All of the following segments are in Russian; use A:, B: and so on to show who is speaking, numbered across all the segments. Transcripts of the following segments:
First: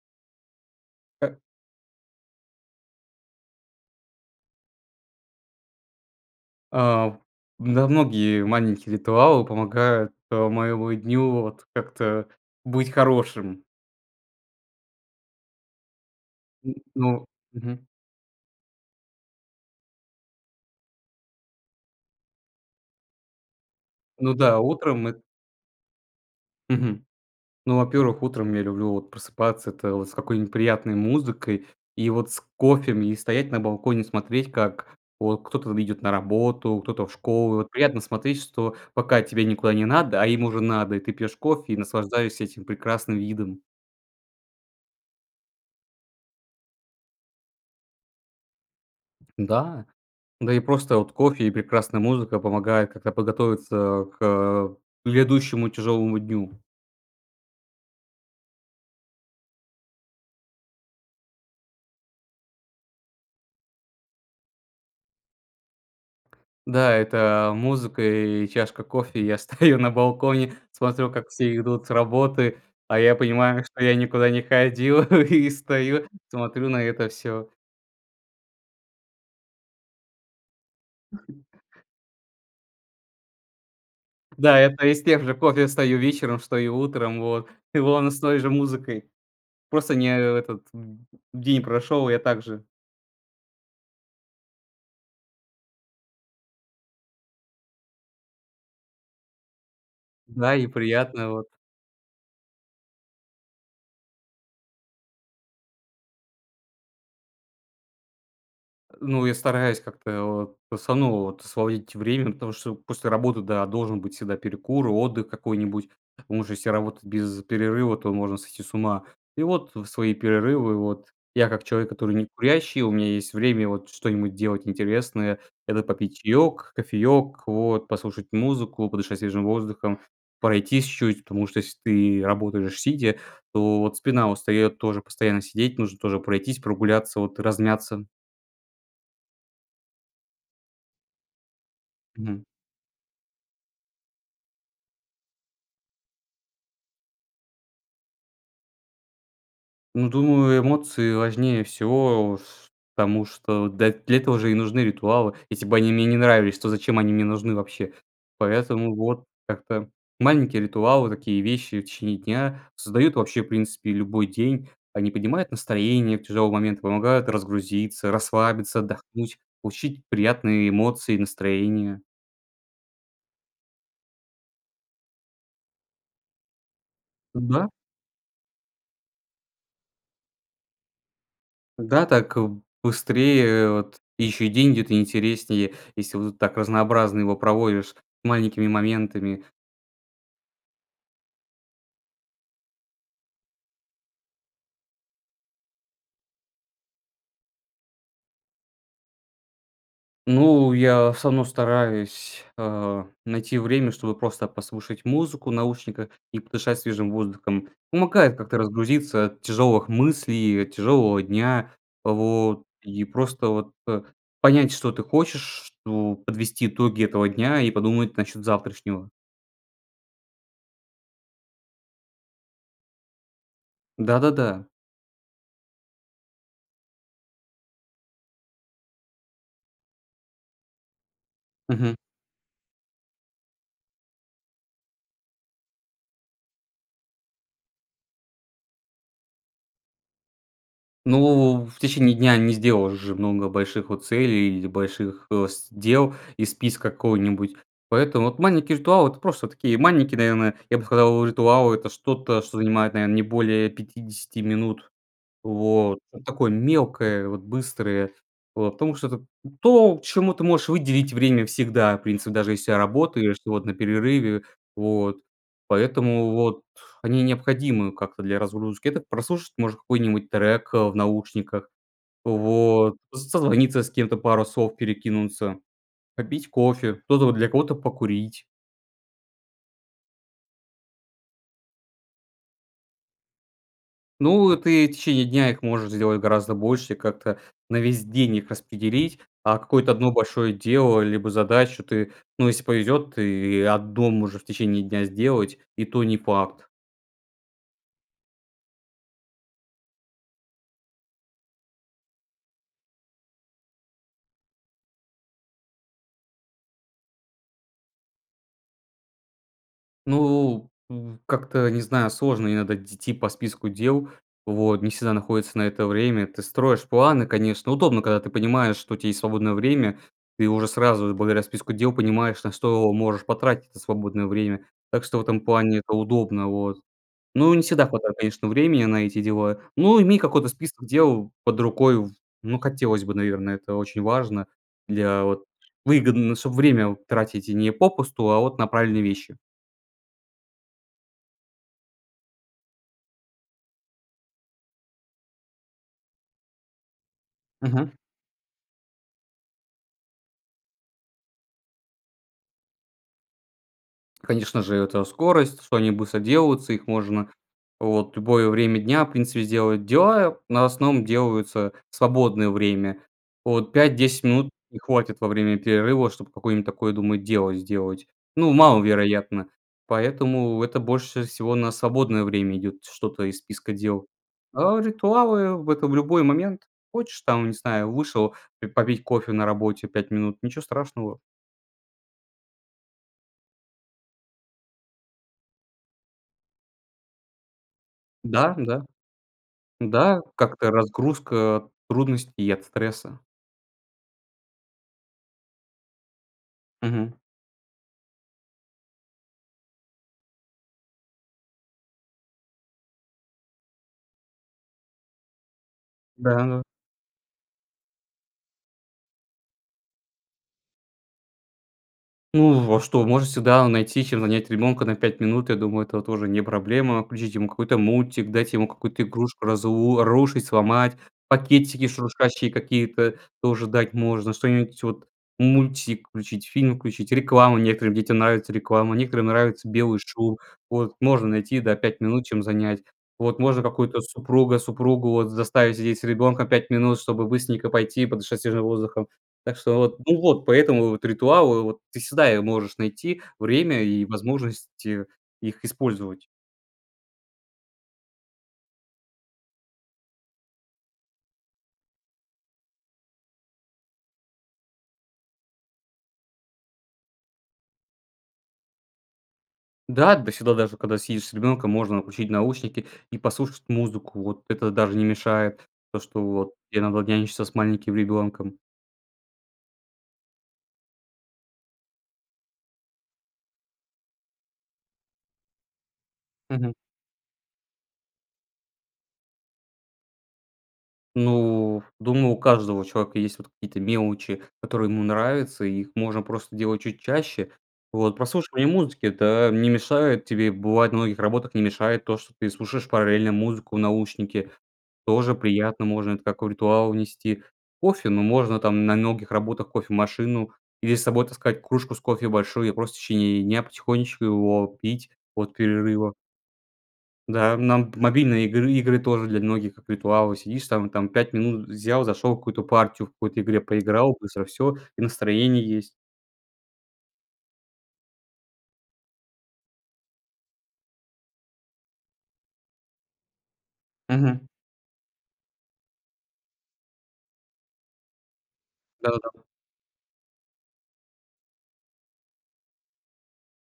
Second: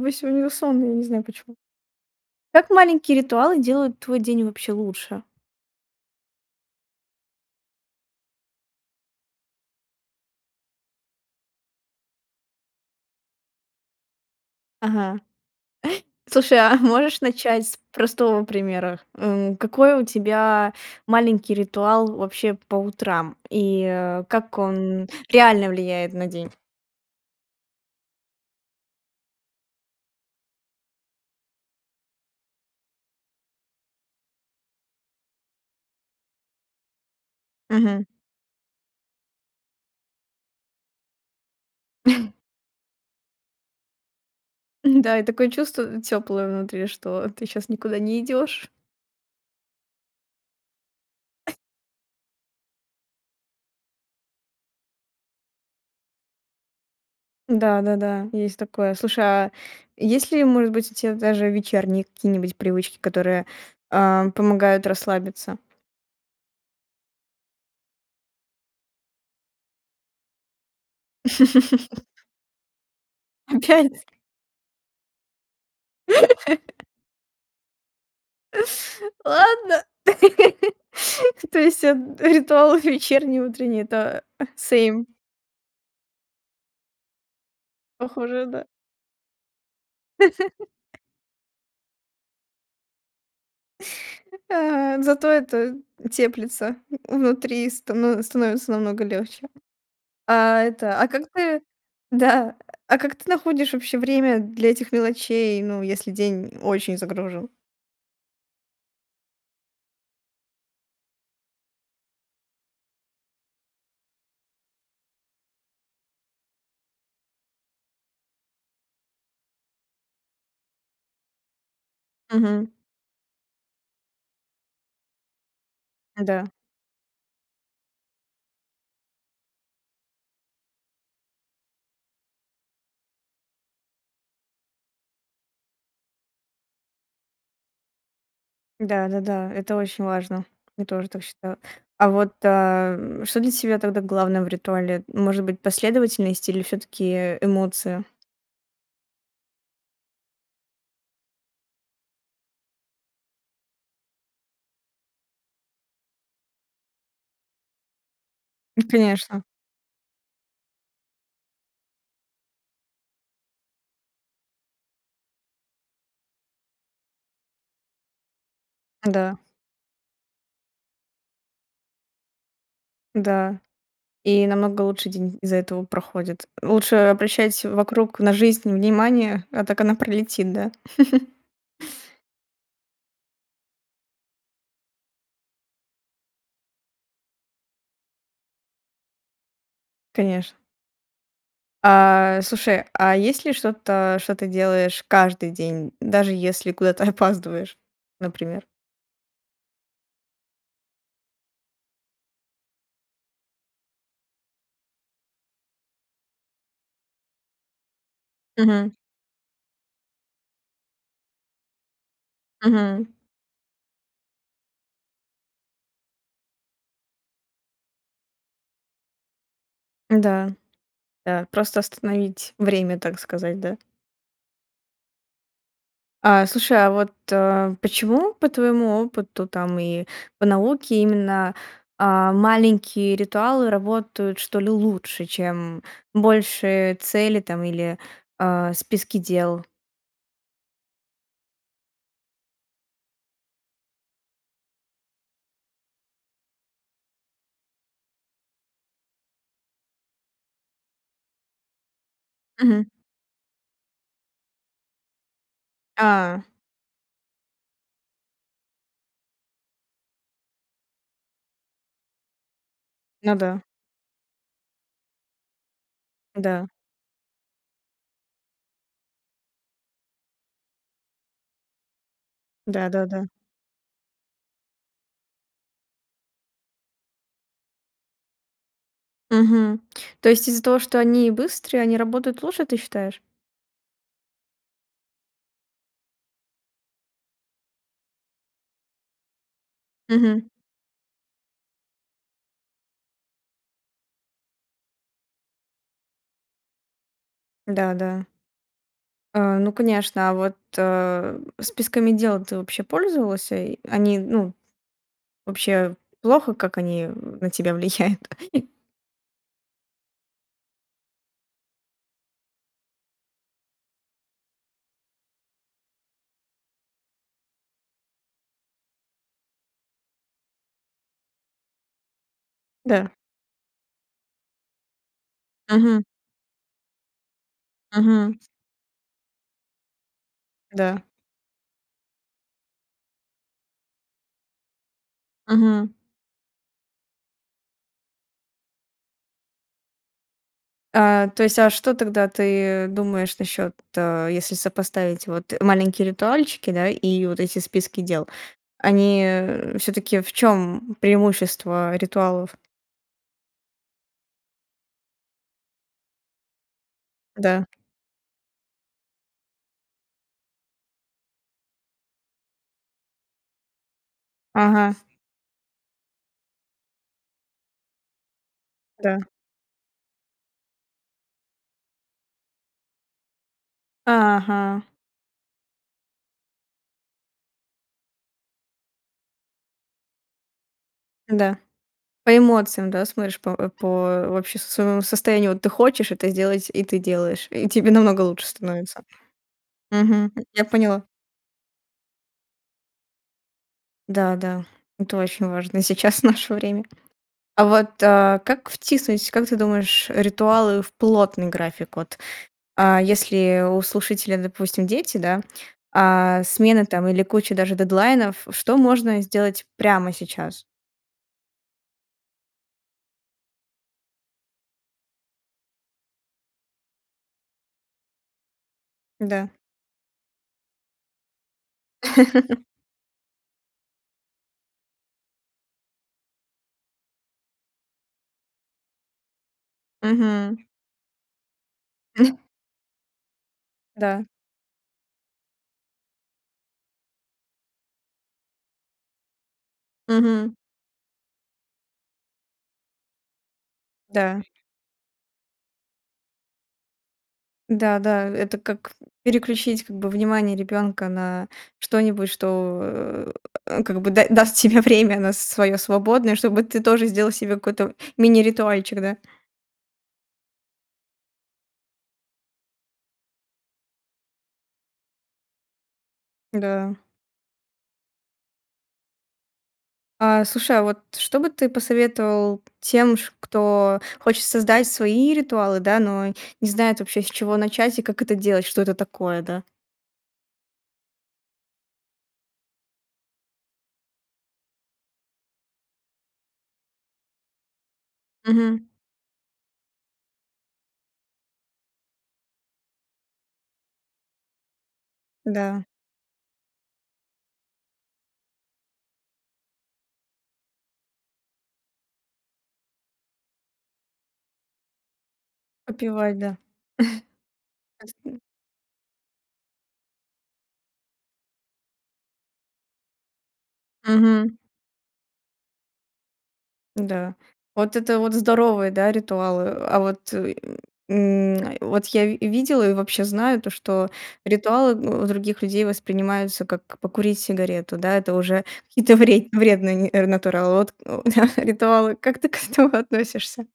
A: Вы сегодня, вы сонный, я не знаю
B: Э.
A: почему. Как маленькие ритуалы делают твой день вообще лучше?
B: А, в Да, многие маленькие ритуалы помогают, а, моему дню вот как-то быть хорошим.
A: Ага. Слушай,
B: М,
A: можешь
B: ну,
A: начать с
B: мгм.
A: простого примера? Э, м, какой у тебя маленький ритуал вообще по утрам и, а,
B: Ну
A: как
B: да, утром
A: он
B: эт
A: реально влияет на день?
B: Мгм. Ну, во-первых, утром я люблю вот просыпаться, это вот с какой-нибудь приятной музыкой и вот с кофем, и стоять на балконе, смотреть, как вот кто-то в идет на работу, кто-то в школу. Вот приятно
A: Мгм.
B: смотреть, что, пока тебе никуда не надо, а им уже надо, и ты пьешь кофе и наслаждаешься этим прекрасным видом.
A: М-да, и такое чувство тёплое внутри, что ты щас никуда не идёшь.
B: Да, да и просто вот кофе и прекрасная музыка помогает как-то подготовиться, а, к, а, к грядущему тяжёлому дню.
A: Да-да-да, есть такое. Слушай, а, есть ли, может быть, у тя даже вечерние какие-нибудь привычки, которые, а, помогают расслабиться?
B: Да, это, а, музыка и чашка кофе. И я стою на балконе, смотрю, как все идут с работы, а я понимаю, что я
A: Опять?
B: никуда не ходил, и стою, смотрю на это всё.
A: Ладно. То есть эт ритуалов вечерний, утренний это, э,
B: Да, это из
A: same.
B: тех же: кофе встаю вечером, встаю утром вот. И вон с той
A: Похоже,
B: же
A: да.
B: музыкой. Просто не, э, этот д день прошел, и я также
A: Э, зато это теплится внутри, и стано становится намного легче.
B: Да,
A: А,
B: и
A: это, а как
B: приятно, вот.
A: ты Да. А как ты находишь вообще время для этих мелочей, ну, если день очень загружен?
B: Э, ну, я стараюсь как-то вот просто ну вот сводить время, потому что после работы, да, должен быть всегда перекур, отдых какой-нибудь. Потому что если работать без перерыва, то можно сойти с ума. И вот в свои перерывы вот я, как человек, который
A: Мгм.
B: некурящий- у меня есть время вот что-нибудь делать интересное- это попить
A: М-да.
B: чаёк, кофеёк, вот послушать музыку, подышать свежим воздухом, пройтись чуть. Потому что если ты работаешь сидя, то вот спина устаёт тоже постоянно сидеть- нужно тоже пройтись, прогуляться, вот размяться.
A: Да-да-да. Это очень важно. Я тоже так считаю. А вот,
B: Мгм.
A: ам, что для тебя тогда главное в ритуале? М, может быть, последовательность или всё-таки эмоция?
B: Ну, думаю, эмоции важнее всего, ф потому что, да, для этого же и нужны ритуалы: если бы они мне не нравились, то зачем они мне нужны вообще.
A: М,
B: Поэтому, вот,
A: конечно.
B: как-то маленькие ритуалы, такие вещи в течение дня создают вообще, в принципе, любой день, они поднимают настроение в тяжелый момент, помогают разгрузиться, расслабиться,
A: М-да.
B: отдохнуть, получить приятные эмоции и настроение.
A: Да. И намного лучше день из-за этого проходит. Лучше обращать
B: М-да.
A: вокруг на жизнь внимание, а так она пролетит, да?
B: Да, так, э, быстрее вот, ещё и деньги, это интереснее. Если вот так разнообразно его проводишь маленькими моментами.
A: Конечно. А, слушай, а есть ли что-то, что ты делаешь каждый день, даже если куда-то опаздываешь, например?
B: Ну, я всё равно стараюсь, а, найти время, чтобы просто послушать музыку наушниках и подышать свежим воздухом. Помогает как-то
A: Мгм.
B: разгрузиться от тяжелых мыслей, и от тяжелого дня, вот, и
A: Мгм.
B: просто, вот, понять, что ты хочешь, что подвести итоги этого дня и подумать насчет завтрашнего.
A: М-да, да. Просто остановить время, так сказать, да?
B: Да-да-да.
A: А, слушай, а вот, э, почему, по твоему опыту там и по науке, именно,
B: Мгм.
A: а, маленькие ритуалы работают, что ли, лучше, чем большие цели там или, а, списки дел?
B: Ну, в в течение дня не сделаешь же много больших, вот, целей или больших, э, с дел из списка какого-нибудь. Поэтому, вот, маленькие ритуалы- это просто такие маленькие, наверное. Я бы сказал, ритуал- это что-то, что
A: Мгм.
B: занимает, наверно, не более 50 минут. Вот, ну,
A: А.
B: такое мелкое, вот, быстрое. Вот, потому что это то, чему ты можешь выделить время всегда, в принципе, даже если я работаю,
A: Ну
B: и, что,
A: да.
B: вот, на перерыве. Вот. Поэтому, вот,
A: Да.
B: они необходимы как-то для разгрузки. Это прослушать можно какой-нибудь трек, э, в наушниках. Вот,
A: Да-да-да.
B: с созвониться с кем-то, пару слов перекинуться, попить кофе. Кто-то, вот, для кого-то- покурить.
A: Мгм. То есть из-за того, что они быстрые, они работают лучше, ты считаешь?
B: Ну, ты и в течение дня их можешь сделать гораздо больше, как-то на весь день их распределить, а какое-то 1
A: Мгм.
B: большое дело либо задачу ты, ну, если повезет, ты 1 можешь в течение дня сделать. И то не факт.
A: Да, да. А, ну конечно, а вот, а, списками дел ты вообще пользовался? И они, ну, вообще плохо как они, э, на тебя влияют? И
B: Ну, в как-то не знаю, сложно иногда идти по списку дел, вот не всегда находится на это время. Ты строишь планы, конечно. Удобно, когда ты понимаешь, что у тебя есть свободное время. Ты уже сразу, благодаря списку дел, понимаешь, на что
A: Да.
B: можешь потратить это свободное время. Так что в этом плане это
A: Мгм.
B: удобно, вот. Ну, не всегда хватает,
A: Мгм.
B: конечно, времени на эти дела, но иметь какой-то список
A: Да.
B: дел под рукой в ну хотелось бы, наверное, это очень важно для вот
A: Мгм.
B: Выгодно, чтобы время вот тратить не попусту, а вот на правильные вещи.
A: А, то есть, а что тогда ты думаешь насчет, э, если сопоставить вот маленькие ритуальчики, да, и вот эти
B: Мгм.
A: списки дел, они, э, всё-таки в чем преимущество ритуалов?
B: Конечно же, это скорость, что они быстро делаются. Их можно
A: Да.
B: вот в любое время дня, в принципе, сделать дела, но в основном делаются в свободное время. Вот 5-10 минут и
A: Ага.
B: хватит во время перерыва, чтобы какое-нибудь такое, думаю, дело сделать. Ну,
A: Да.
B: маловероятно. Поэтому это больше всего на свободное время идет, что-то из списка дел. А
A: Ага.
B: ритуалы- это в любой момент. Хочешь там, не знаю, вышел ты попить кофе на работе 5 минут- ничего страшного.
A: Да. По эмоциям, да, смотришь, по, э, по вообще с своего состоянию. Вот ты хочешь это сделать, и ты делаешь. И тебе намного лучше
B: Да, да.
A: становится.
B: Да,
A: Мгм, м, я
B: как-то
A: поняла.
B: разгрузка, трудностей и от стресса.
A: Да-да. Это очень важно сейчас, в наше время.
B: Мгм.
A: А вот, а, как втиснуть, как ты думаешь, ритуалы в плотный график, вот. А, если у слушателя, допустим, дети, да, а
B: Да-да.
A: смена там или куча даже дедлайнов, что можно сделать прямо сейчас?
B: Ну, в а что, можно всегда найти, чем занять ребёнка на 5 минут. Я думаю, это тоже не проблема. Включить ему какой-то мультик, дать ему какую-то игрушку
A: Да.
B: разу рушить, сломать. Пакетики шуршащие какие-то тоже дать можно, что-нибудь, вот. Мультик включить, фильм включить, рекламу, некоторым детям нравится реклама. Некоторым нравится белый шум.
A: Мгм.
B: Вот. Можно найти, да, 5 минут, чем занять. Вот. Можно какую-то
A: Да.
B: супруга, супругу, вот, заставить сидеть с ребёнком 5 минут, чтобы быстренько пойти подышать свежим воздухом. Так что вот. Ну вот.
A: Мгм.
B: Поэтому, вот, ритуалы, вот, ты всегда его можешь найти время и
A: Да.
B: возможность их использовать.
A: Да-да, это как переключить, как бы, внимание ребенка на что-нибудь, что, как бы, да даст тебе время на с своё свободное, чтобы ты тоже сделал себе какой-то мини-ритуальчик, да.
B: Да. Да всегда, даже когда сидишь с ребенком, можно включить наушники и послушать музыку, вот. Это даже не мешает, то, что вот. Тебе
A: Да.
B: надо нянчиться с маленьким ребенком.
A: А, слушай, а вот что бы ты посоветовал тем, ш кто хочет создать свои ритуалы, да, но не
B: Мгм.
A: знает вообще, с чего начать и как это делать, что это такое, да?
B: Ну, думаю, у каждого человека есть, вот, какие-то мелочи, которые ему нравятся, и их можно просто делать чуть чаще. Вот. Прослушивание
A: Мгм.
B: музыки- это не мешает тебе. Бывает, на многих работах не мешает то, что ты слушаешь параллельно музыку в наушнике. Тоже
A: Да.
B: приятно. Можно это как в ритуал внести. Кофе? Ну, можно там, на многих работах- кофемашину. Или с собой таскать кружку с кофе большую и просто в течение дня потихонечку его пить от перерыва.
A: Попивать, да.
B: Да, нам
A: [unintelligible]
B: мобильные игры игры тоже для многих, как ритуалы. Сидишь там там 5 минут, взял, зашел в какую-то партию в какой-то игре, поиграл. Быстро
A: Мгм.
B: всё, и настроение есть.
A: Да. Вот это вот здоровые, да, ритуалы. А вот, э, м, э, вот я ви видела и вообще знаю то, что
B: Мгм.
A: ритуалы у других людей воспринимаются как покурить сигарету, да, это уже какие-то
B: Да-да-да.
A: вре вредные ни натуралы. Вот, да, ритуалы. Как ты к этому относишься?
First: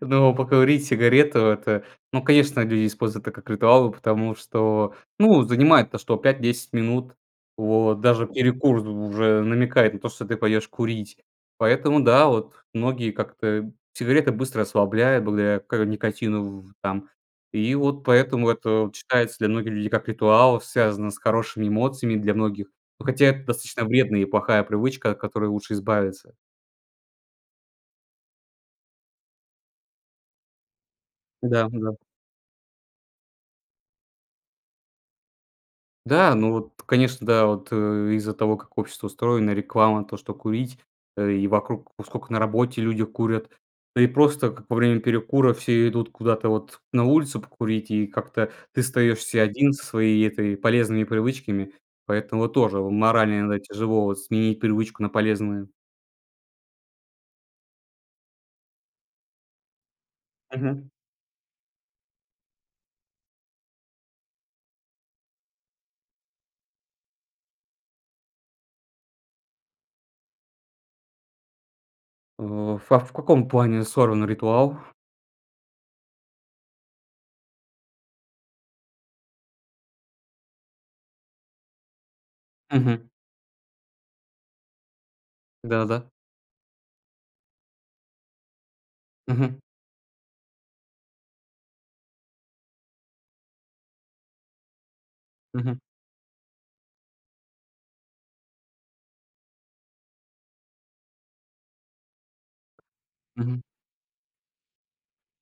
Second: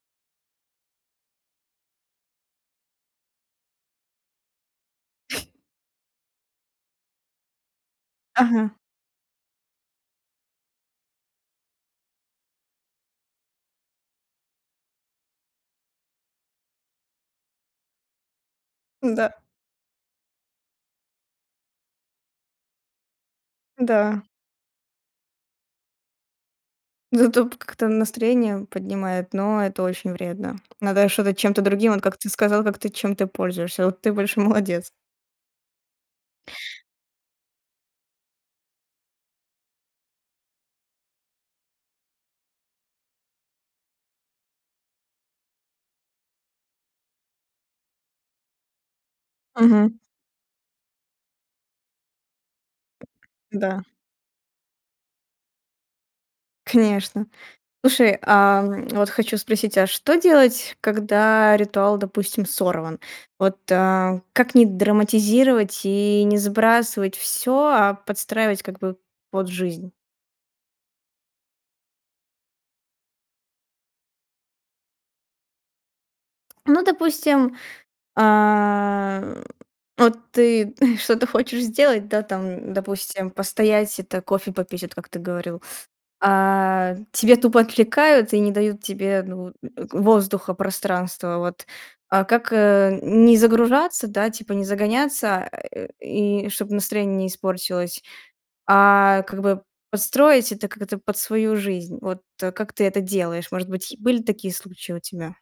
B: Ну, покурить сигарету- это, ну, конечно, люди используют это как ритуал, потому что, ну, занимает то что 5-10 минут. Вот, даже
A: Ага.
B: перекур у уже намекает на то, что ты пойдешь курить. Поэтому, да, вот многие как-то Сигарета быстро расслабляет благодаря к никотину в там. И вот поэтому это вот
A: Н-да.
B: считается многими людьми как ритуал, связанный с хорошими эмоциями для многих. Но хотя это достаточно вредная
A: Да.
B: и плохая привычка, от которой лучше избавиться.
A: Зато пк как-то настроение поднимает, но это очень вредно. Надо что-то чем-то другим,
B: Да-да.
A: вот как ты сказал, как ты чем-то пользуешься. Вот ты большой молодец.
B: Да, ну вот, конечно, да, вот, э, из-за того, как общество устроено, реклама то, что курить, э, и вокруг Вот сколько на работе люди курят. Да и просто, как во время перекура все идут куда-то, вот, на улицу покурить, и как-то ты остаёшься 1 со
A: Мгм.
B: своей этой полезными привычками. Поэтому вот тоже морально иногда
A: Да.
B: тяжело, вот, сменить привычку на полезную.
A: Конечно. Слушай, ам, вот хочу спросить, а что делать,
B: Мгм.
A: когда ритуал, допустим, сорван? Вот, а, как не драматизировать и не сбрасывать всё, а подстраивать, как бы, под жизнь?
B: В ф а, в каком плане сорван ритуал?
A: Ну, допустим, а, м, вот ты что-то хочешь сделать, да, там,
B: Мгм.
A: допустим, постоять это кофе попить, от как ты говорил.
B: Да-да-да.
A: А тебя тупо отвлекают и не дают тебе, ну, э,
B: Мгм.
A: воздуха, пространства, вот. А как, э, н не загружаться, да, типа не загоняться, а,
B: Мгм.
A: э, и чтобы настроение не испортилось, а, как бы подстроить это как-то под свою жизнь? Вот, э, как ты это делаешь?
B: Мгм.
A: Может быть, е были такие случаи у тебя?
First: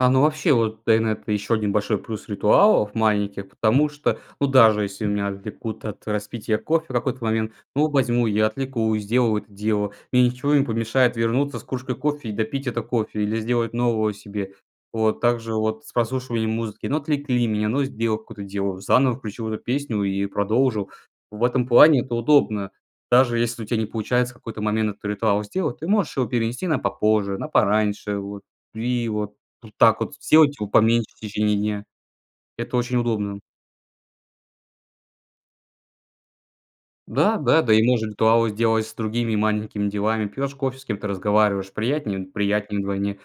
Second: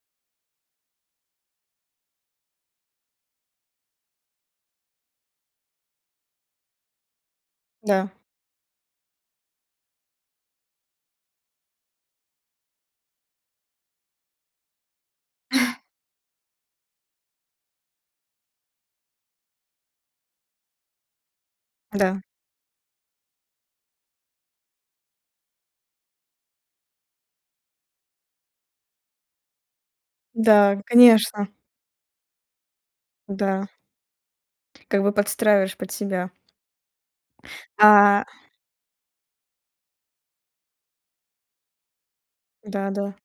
B: А, ну, вообще вот тэйнет еще один большой плюс ритуалов маленьких, потому что, ну, даже если меня отвлекут от распития кофе в какой-то момент, ну,
A: Да.
B: возьму я, отвлекусь, сделаю это дело, мне ничего не помешает вернуться с кружкой кофе и допить это кофе, или сделать нового себе. Вот. Так же вот с прослушиванием музыки: ну, отвлекли меня, ну, сделал какое-то дело- заново включил эту песню и продолжил. В этом плане это
A: Да.
B: удобно. Даже если у тя не получается в какой-то момент этот ритуал сделать, ты можешь его перенести на попозже, на пораньше, вот. Ви его так вот сделать его
A: Да,
B: поменьше в
A: конечно.
B: течение дня. Это очень удобно.
A: Да. Как бы подстраиваешь под себя.
B: Да, да. Да и можно
A: А
B: ритуалы сделать с другими маленькими делами. Пьешь кофе- с кем-то разговариваешь. Приятнее? Приятнее
A: Да-да.
B: вдвойне.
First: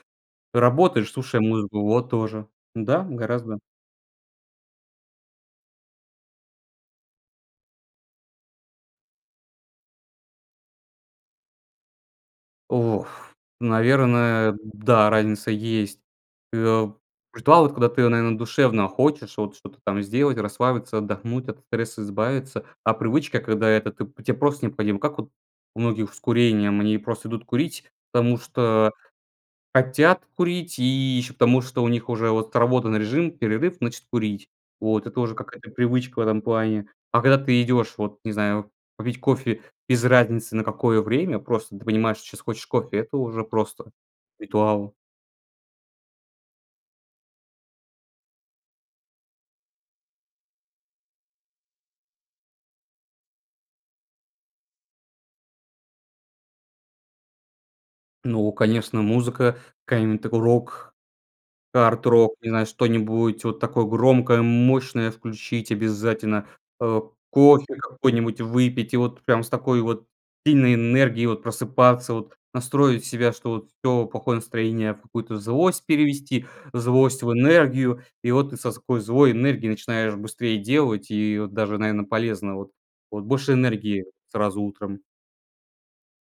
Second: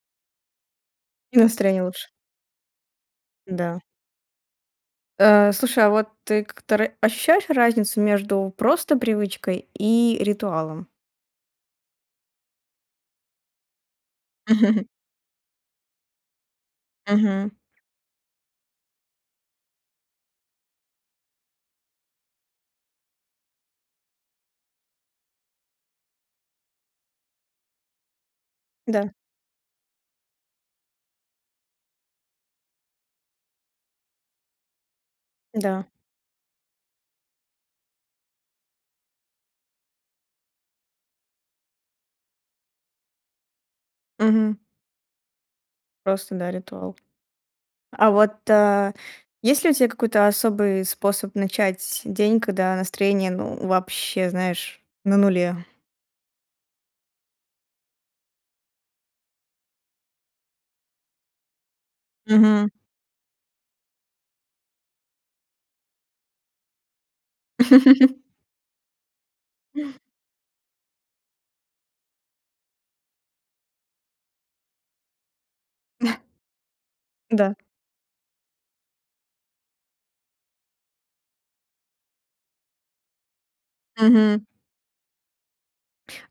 B: Работаешь,
A: И
B: слушая музыку.
A: настроение лучше.
B: Вот, тоже. Да, гораздо.
A: Да. Э, слушай, а вот ты к тр ощущаешь разницу между просто привычкой и ритуалом?
B: В Ох. Наверное, да, разница есть. Э, а,
A: Мгм.
B: ритуал- это когда ты, наверно, душевно хочешь вот что-то там сделать, расслабиться, отдохнуть, от стресса избавиться, а привычка, когда это ты те просто необходима. Как вот у многих с курением? Они просто идут курить, потому что
A: Да.
B: хотят курить и еще, потому что у них уже вот отработан режим, перерыв- значит, курить. Вот это уже какая-то
A: Да.
B: привычка в этом плане. А когда ты идешь вот, не знаю, попить кофе без разницы на какое время, просто ты понимаешь, сейчас хочешь кофе- это уже просто
A: Мгм.
B: ритуал.
A: Просто, да, ритуал. А вот, а, есть ли у тя какой-то особый способ начать день, когда настроение, ну вообще, знаешь, на нуле?
B: Ну конечно, музыка какая-нибудь, такой рок, арт-рок, не знаю,
A: Мгм.
B: что-нибудь. Вот такое громкое, мощное включить обязательно. Э, кофе какой-нибудь выпить, и вот прям с такой вот сильной энергией вот просыпаться вот, настроить себя, что вот: всё плохое настроение в какую-то злость перевести, злость в
A: Да.
B: энергию. И вот ты со ской злой энергией начинаешь быстрее делать, и вот даже, наверно, полезно вот. Вот больше энергии
A: Мгм.
B: сразу утром.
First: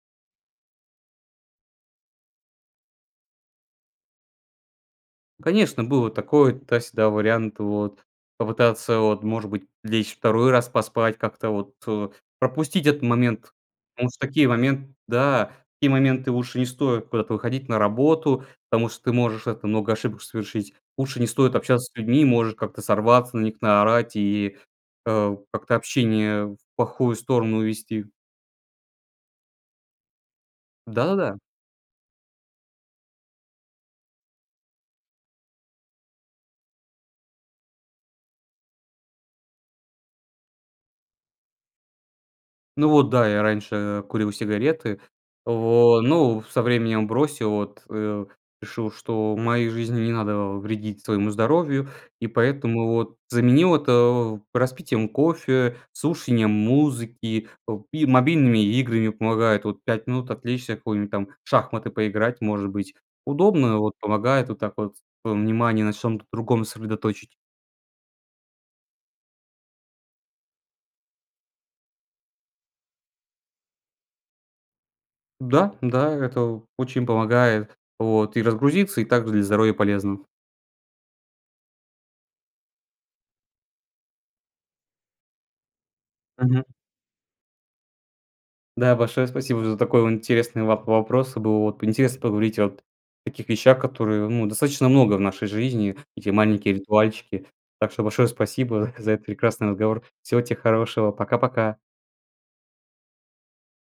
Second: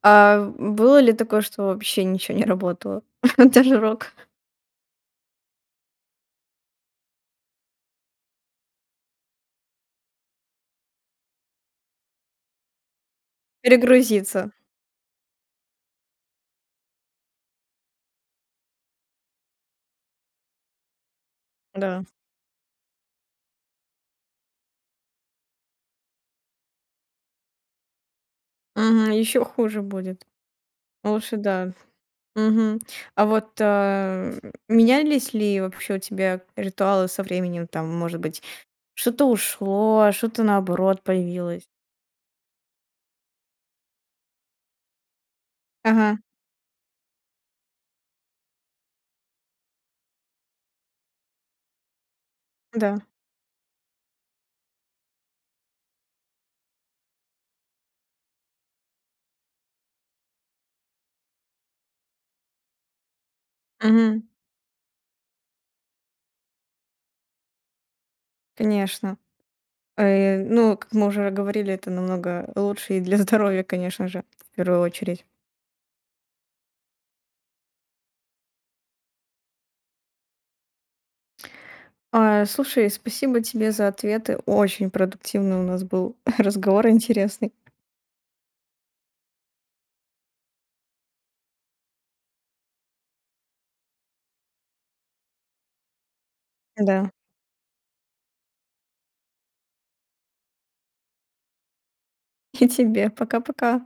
A: А, м, было ли такое, что вообще ничего не работало? Даже рок?
B: Конечно, было такой- туда-сюда вариант, вот. Попытаться вот, может быть, лечь 2 раз поспать. Как-то вот, э, пропустить этот момент. Потому что в такие
A: Перегрузиться.
B: момент да, в такие моменты лучше не стоит куда-то выходить на работу. Потому что ты можешь, это, много ошибок совершить. Лучше не стоит общаться с
A: Да.
B: людьми. Можешь как-то сорваться на них, наорать. И, э, как-то общение в плохую сторону увести.
A: Мгм, ещё хуже будет. Лучше
B: Да-да-да.
A: да. Мгм. А вот, э, менялись ли вообще у тебя ритуалы со временем? Там, может быть, что-то ушло, что-то, наоборот, появилось?
B: Ну, вот да. Я раньше курил сигареты. Во
A: Ага.
B: ну, ф со временем бросил, вот, э, решил, что в моей жизни не надо вредить своему здоровью, и поэтому
A: Да.
B: вот заменил вот, э, распитием кофе, слушанием музыки, о и мобильными играми. Помогает вот 5 минут отвлечься, в какую-нибудь там, в шахматы поиграть, может быть, удобно, вот
A: Мгм.
B: помогает вот так вот, э, внимание на чём-то другом сосредоточить.
A: Конечно. Э, ну, как мы уже говорили, это намного лучше и для здоровья, конечно же, в первую очередь.
B: Да, да, это очень помогает, вот и разгрузиться, и также для здоровья полезно.
A: Ай, слушай, спасибо тебе за ответы. Очень продуктивный у нас был
B: Мгм.
A: разговор интересный.
B: Да, большое спасибо за такой вон интересный воп вопрос. Э, было вот интересно поговорить вот о таких вещах, которые, ну, достаточно много в нашей жизни. Такие маленькие
A: Да.
B: ритуальчики. Так что большое спасибо за этот прекрасный разговор. Всего те хорошего, пока-пока!
A: И тебе, пока-пока.